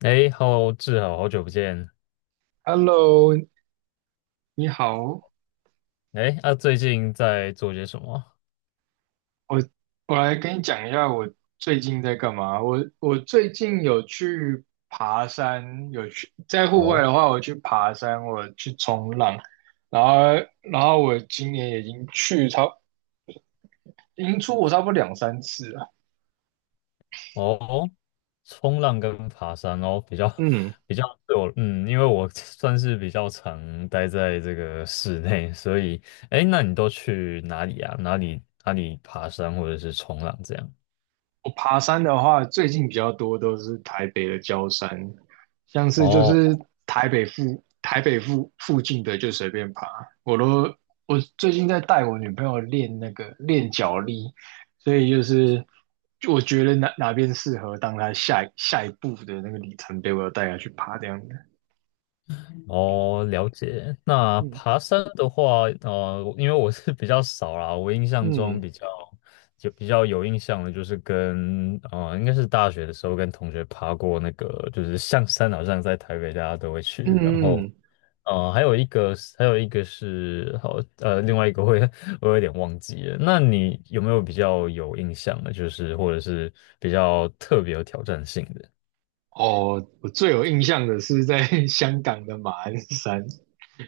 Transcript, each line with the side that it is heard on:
left: 哎，Hello，志豪，好久不见。
right: Hello，你好，
left: 哎，最近在做些什么？
right: 我我来跟你讲一下我最近在干嘛。我最近有去爬山，有去在户外
left: 哦
right: 的话，我去爬山，我去冲浪，然后然后我今年已经出国差不多两三次了。
left: 哦，冲浪跟爬山哦，比较
right: 嗯。
left: 比较对我，嗯，因为我 算是比较常待在这个室内，所以，哎，那你都去哪里啊？哪里爬山或者是冲浪这样？
right: 我爬山的话，最近比较多都是台北的郊山，像是就
left: 哦。
right: 是台北附近的就随便爬。我都我最近在带我女朋友练那个练脚力，所以就是我觉得哪边适合当她下一步的那个里程碑，我要带她去爬这样的。
left: 哦，了解。那
right: 嗯
left: 爬山的话，因为我是比较少啦，我印象中
right: 嗯
left: 比较有印象的，就是跟应该是大学的时候跟同学爬过那个，就是象山，好像在台北大家都会去。然
right: 嗯
left: 后
right: 嗯，
left: 还有一个是，另外一个会 我有点忘记了。那你有没有比较有印象的，就是或者是比较特别有挑战性的？
right: 哦，我最有印象的是在 香港的马鞍山，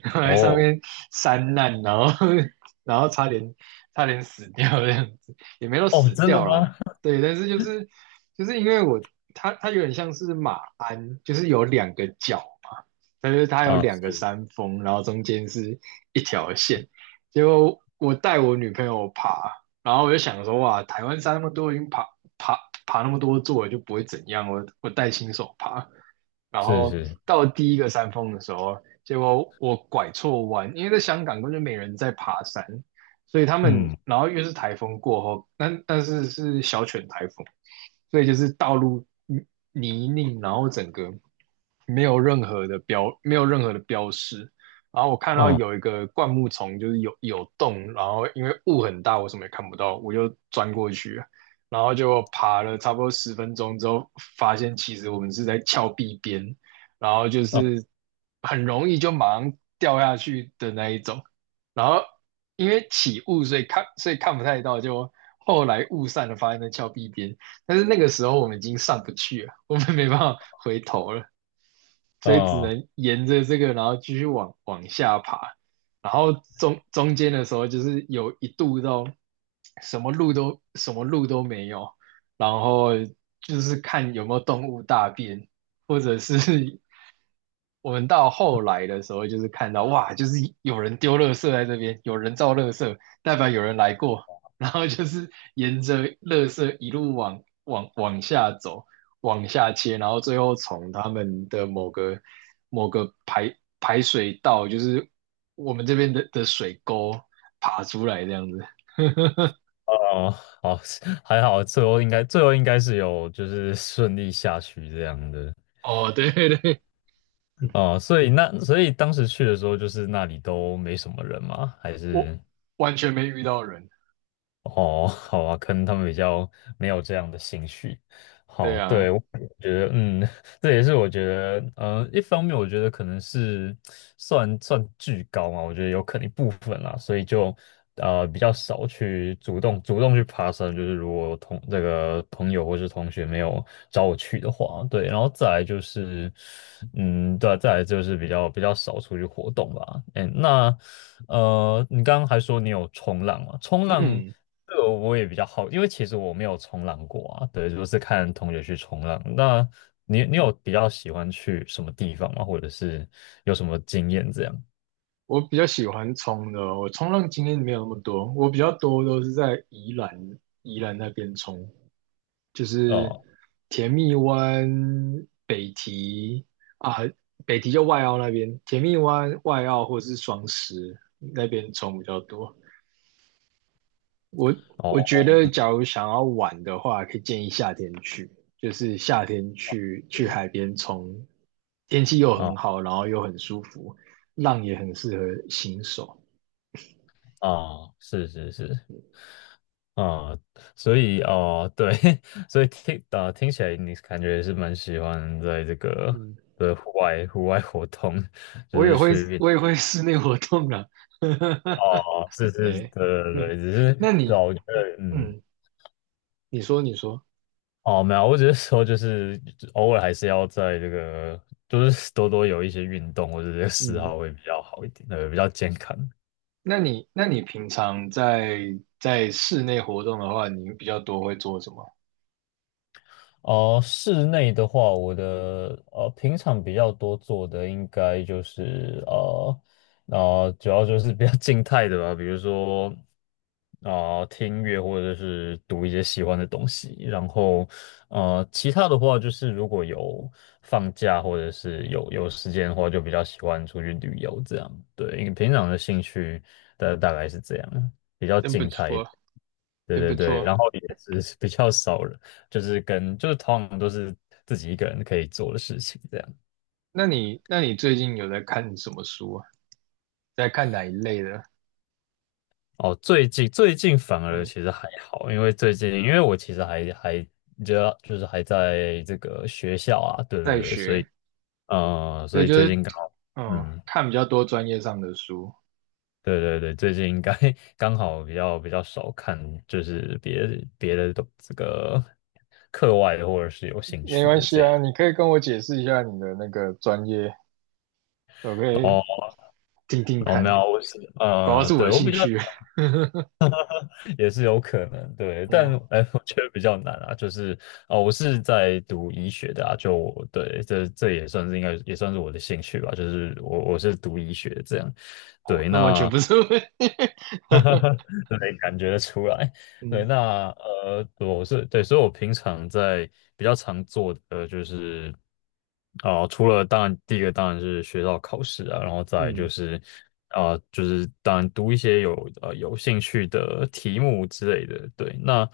right: 然后来上
left: 哦
right: 面山难，然后 然后差点死掉这样子，也没有
left: 哦，
right: 死
left: 真的
right: 掉啦。
left: 吗？
right: 对，但是就是就是因为我它有点像是马鞍，就是有两个角嘛，但是 它有
left: 啊，
right: 两个
left: 是
right: 山峰，然后中间是一条线。结果我带我女朋友爬，然后我就想说哇，台湾山那么多，已经爬爬爬那么多座就不会怎样，我带新手爬。然
left: 是
right: 后
left: 是，
right: 到第一个山峰的时候，结果我拐错弯，因为在香港根本就没人在爬山，所以他们，
left: 嗯。
right: 然后又是台风过后，但是小犬台风，所以就是道路泥泞，然后整个没有任何的标识。然后我看到
left: 哦
right: 有一个灌木丛，就是有洞，然后因为雾很大，我什么也看不到，我就钻过去，然后就爬了差不多十分钟之后，发现其实我们是在峭壁边，然后就
left: 哦
right: 是很容易就马上掉下去的那一种。然后因为起雾，所以看不太到，就后来雾散了，发现在峭壁边。但是那个时候我们已经上不去了，我们没办法回头了。所以只
left: 哦
right: 能沿着这个，然后继续往下爬，然后中间的时候就是有一度到什么路都没有，然后就是看有没有动物大便，或者是 我们到后来的时候就是看到哇，就是有人丢垃圾在这边，有人造垃圾，代表有人来过，然后就是沿着垃圾一路往下走。往下切，然后最后从他们的某个排水道，就是我们这边的水沟爬出来这样子。
left: 哦，好，还好，最后应该是有就是顺利下去这样的。
right: 哦，对对 对，
left: 哦、所以当时去的时候，就是那里都没什么人吗？还
right: 我
left: 是？
right: 完全没遇到人。
left: 哦，好啊，可能他们比较没有这样的兴趣。
right: 对
left: 好，对，
right: 啊，
left: 我觉得，嗯，这也是我觉得，嗯，一方面我觉得可能是算巨高嘛，我觉得有可能一部分啦，所以就比较少去主动去爬山，就是如果同这个朋友或是同学没有找我去的话，对，然后再来就是，嗯，对啊，再来就是比较少出去活动吧。哎，那你刚刚还说你有冲浪啊，冲浪。
right: 嗯，
left: 这个我也比较好，因为其实我没有冲浪过啊，对，就是看同学去冲浪。那你有比较喜欢去什么地方吗？或者是有什么经验这样？
right: 我比较喜欢冲的哦，我冲浪经验没有那么多，我比较多都是在宜兰那边冲。就是
left: 哦
right: 甜蜜湾、北堤啊，北堤就外澳那边，甜蜜湾、外澳或者是双十那边虫比较多。我
left: 哦
right: 我觉得，
left: 哦
right: 假如想要玩的话，可以建议夏天去，就是夏天去海
left: 嗯
right: 边冲，天气又很
left: 啊
right: 好，然后又很舒服，浪也很适合新手。
left: 啊，是是是啊，所以啊，对，所以听起来你感觉是蛮喜欢在这个
right: 嗯，
left: 的户外活动，就
right: 我也
left: 是
right: 会
left: 去
right: 我也会室内活动啦。
left: 啊，哦是是，
right: 对，
left: 对对 对，只是
right: 那
left: 对啊
right: 你
left: 我觉得嗯。
right: 嗯，你说，
left: 哦，没有，我只是说，就是偶尔还是要在这个，就是有一些运动或者这个嗜
right: 嗯，
left: 好会比较好一点，比较健康。
right: 那你平常在室内活动的话，你比较多会做什么？
left: 哦，室内的话，我的平常比较多做的应该就是主要就是比较静态的吧，比如说听音乐或者是读一些喜欢的东西，然后其他的话就是如果有放假或者是有时间的话，就比较喜欢出去旅游这样。对，因为平常的兴趣大概是这样，比较
right: 真不
left: 静态一点
right: 错，
left: 对
right: 真不
left: 对对，
right: 错。
left: 然后也是比较少人。就是跟就是通常都是自己一个人可以做的事情这样。
right: 那你最近有在看什么书啊？在看哪一类的？
left: 哦，最近反而
right: 嗯，
left: 其实还好，因为最近因为我其实就是还在这个学校啊，对
right: 在
left: 对对，所以
right: 学，所
left: 所
right: 以
left: 以
right: 就
left: 最
right: 是
left: 近刚好
right: 嗯，
left: 嗯。
right: 看比较多专业上的书。
left: 对对对，最近应该 刚好比较少看，就是别的都这个课外的或者是有兴
right: 没
left: 趣
right: 关
left: 的
right: 系
left: 这样。
right: 啊，你可以跟我解释一下你的那个专业，我可
left: 然
right: 以
left: 后
right: 听听
left: 然后
right: 看，
left: 没有，我是
right: 搞不好是我
left: 对
right: 的
left: 我
right: 兴
left: 比较
right: 趣。
left: 也是有可能，对，但
right: 哦
left: 哎，我觉得比较难啊，就是哦，我是在读医学的啊，就我对，这也算是我的兴趣吧，就是我是读医学这样，
right: 哦，
left: 对，
right: 那完全
left: 那
right: 不是问题
left: 对，感觉得出来。对，
right: 嗯
left: 那我是对，所以我平常在比较常做的就是，啊、除了当然第一个当然是学校考试啊，然后再来就
right: 嗯
left: 是啊、就是当然读一些有有兴趣的题目之类的。对，那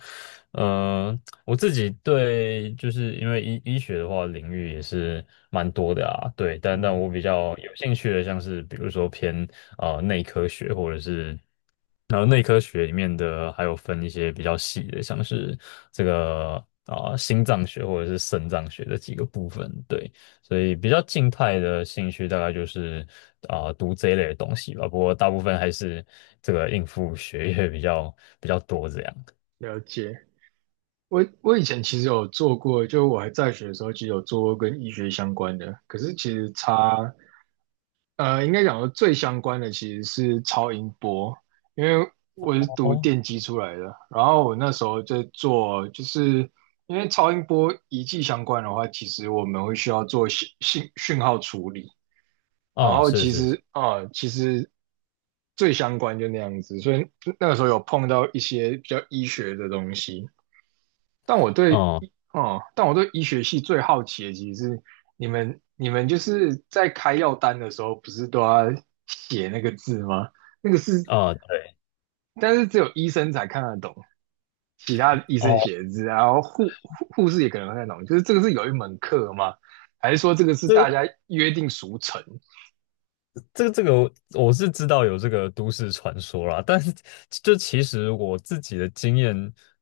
left: 我自己对就是因为医学的话领域也是蛮多的啊，对，但
right: 嗯，
left: 我比较有兴趣的像是比如说偏啊内科学或者是。然后内科学里面的还有分一些比较细的，像是这个啊、心脏学或者是肾脏学的几个部分，对，所以比较静态的兴趣大概就是啊、读这一类的东西吧，不过大部分还是这个应付学业比较多这样。
right: 了解。我以前其实有做过，就我还在学的时候，其实有做过跟医学相关的。可是其实差，呃，应该讲说最相关的其实是超音波，因为我是读
left: 哦，
right: 电机出来的。然后我那时候在做，就是因为超音波仪器相关的话，其实我们会需要做讯号处理。然
left: 哦，
right: 后
left: 是是是，
right: 其实最相关就那样子，所以那个时候有碰到一些比较医学的东西。但我对
left: 哦，
right: 医，哦，但我对医学系最好奇的其实是你们就是在开药单的时候，不是都要写那个字吗？那个是，
left: 哦，对，
right: 但是只有医生才看得懂，其他医
left: 哦，
right: 生写的字，然后护士也可能看得懂。就是这个是有一门课吗？还是说这个是
left: 这
right: 大
left: 个。
right: 家约定俗成？
left: 这个我我是知道有这个都市传说啦，但是就其实我自己的经验，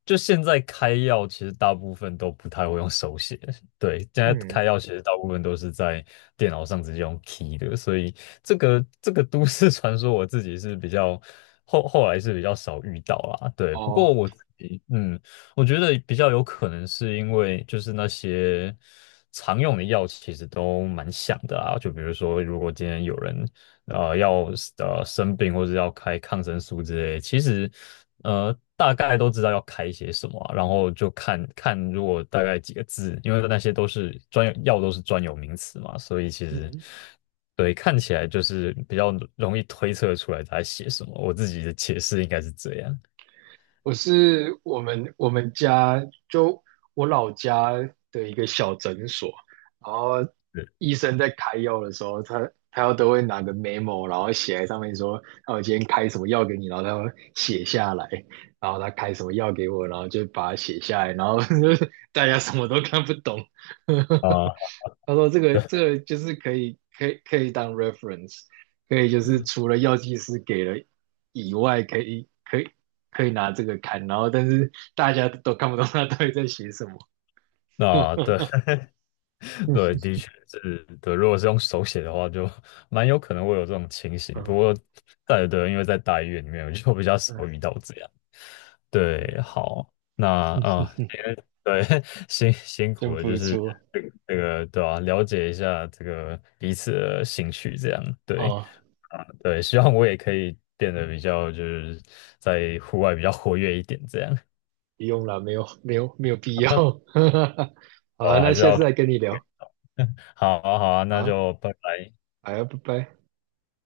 left: 就现在开药其实大部分都不太会用手写，对，现在
right: 嗯，
left: 开药其实大部分都是在电脑上直接用 key 的，所以这个都市传说我自己是比较后来是比较少遇到啦，对，不过
right: 哦，
left: 我自己嗯。我觉得比较有可能是因为就是那些常用的药其实都蛮像的啊，就比如说，如果今天有人呃要呃生病或者要开抗生素之类的其实呃大概都知道要开些什么啊然后就看看如果大概几个字，因为那些都是专有药都是专有名词嘛，所以其实
right: 嗯，
left: 对看起来就是比较容易推测出来他在写什么。我自己的解释应该是这样。
right: 我是我们家就我老家的一个小诊所，然后
left: 是
right: 医生在开药的时候，他都会拿个 memo，然后写在上面说，那我今天开什么药给你，然后他会写下来，然后他开什么药给我，然后就把它写下来，然后 大家什么都看不懂。
left: 啊，
right: 他说这个就是可以当 reference，可以就是除了药剂师给了以外，可以拿这个看，然后但是大家都看不懂他到底在写什么。
left: 那对 对，的确是对。如果是用手写的话，就蛮有可能会有这种情
right: 嗯
left: 形。不
right: 嗯
left: 过，对对，因为在大医院里面，我就比较少遇到这样。对，
right: 嗯
left: 好，那啊、对，辛苦
right: 真
left: 了，就
right: 不
left: 是
right: 错。
left: 这个对吧、了解一下这个彼此的兴趣，这样对。
right: 哦，
left: 啊，对，希望我也可以变得比较，就是在户外比较活跃一点，这样。
right: 不用了，没有必要。好啊，
left: 哦，还
right: 那
left: 是
right: 下次
left: 要，
right: 再跟你聊。
left: 好啊，好啊，
right: 好
left: 那
right: 啊，
left: 就拜拜。
right: 好啊拜拜。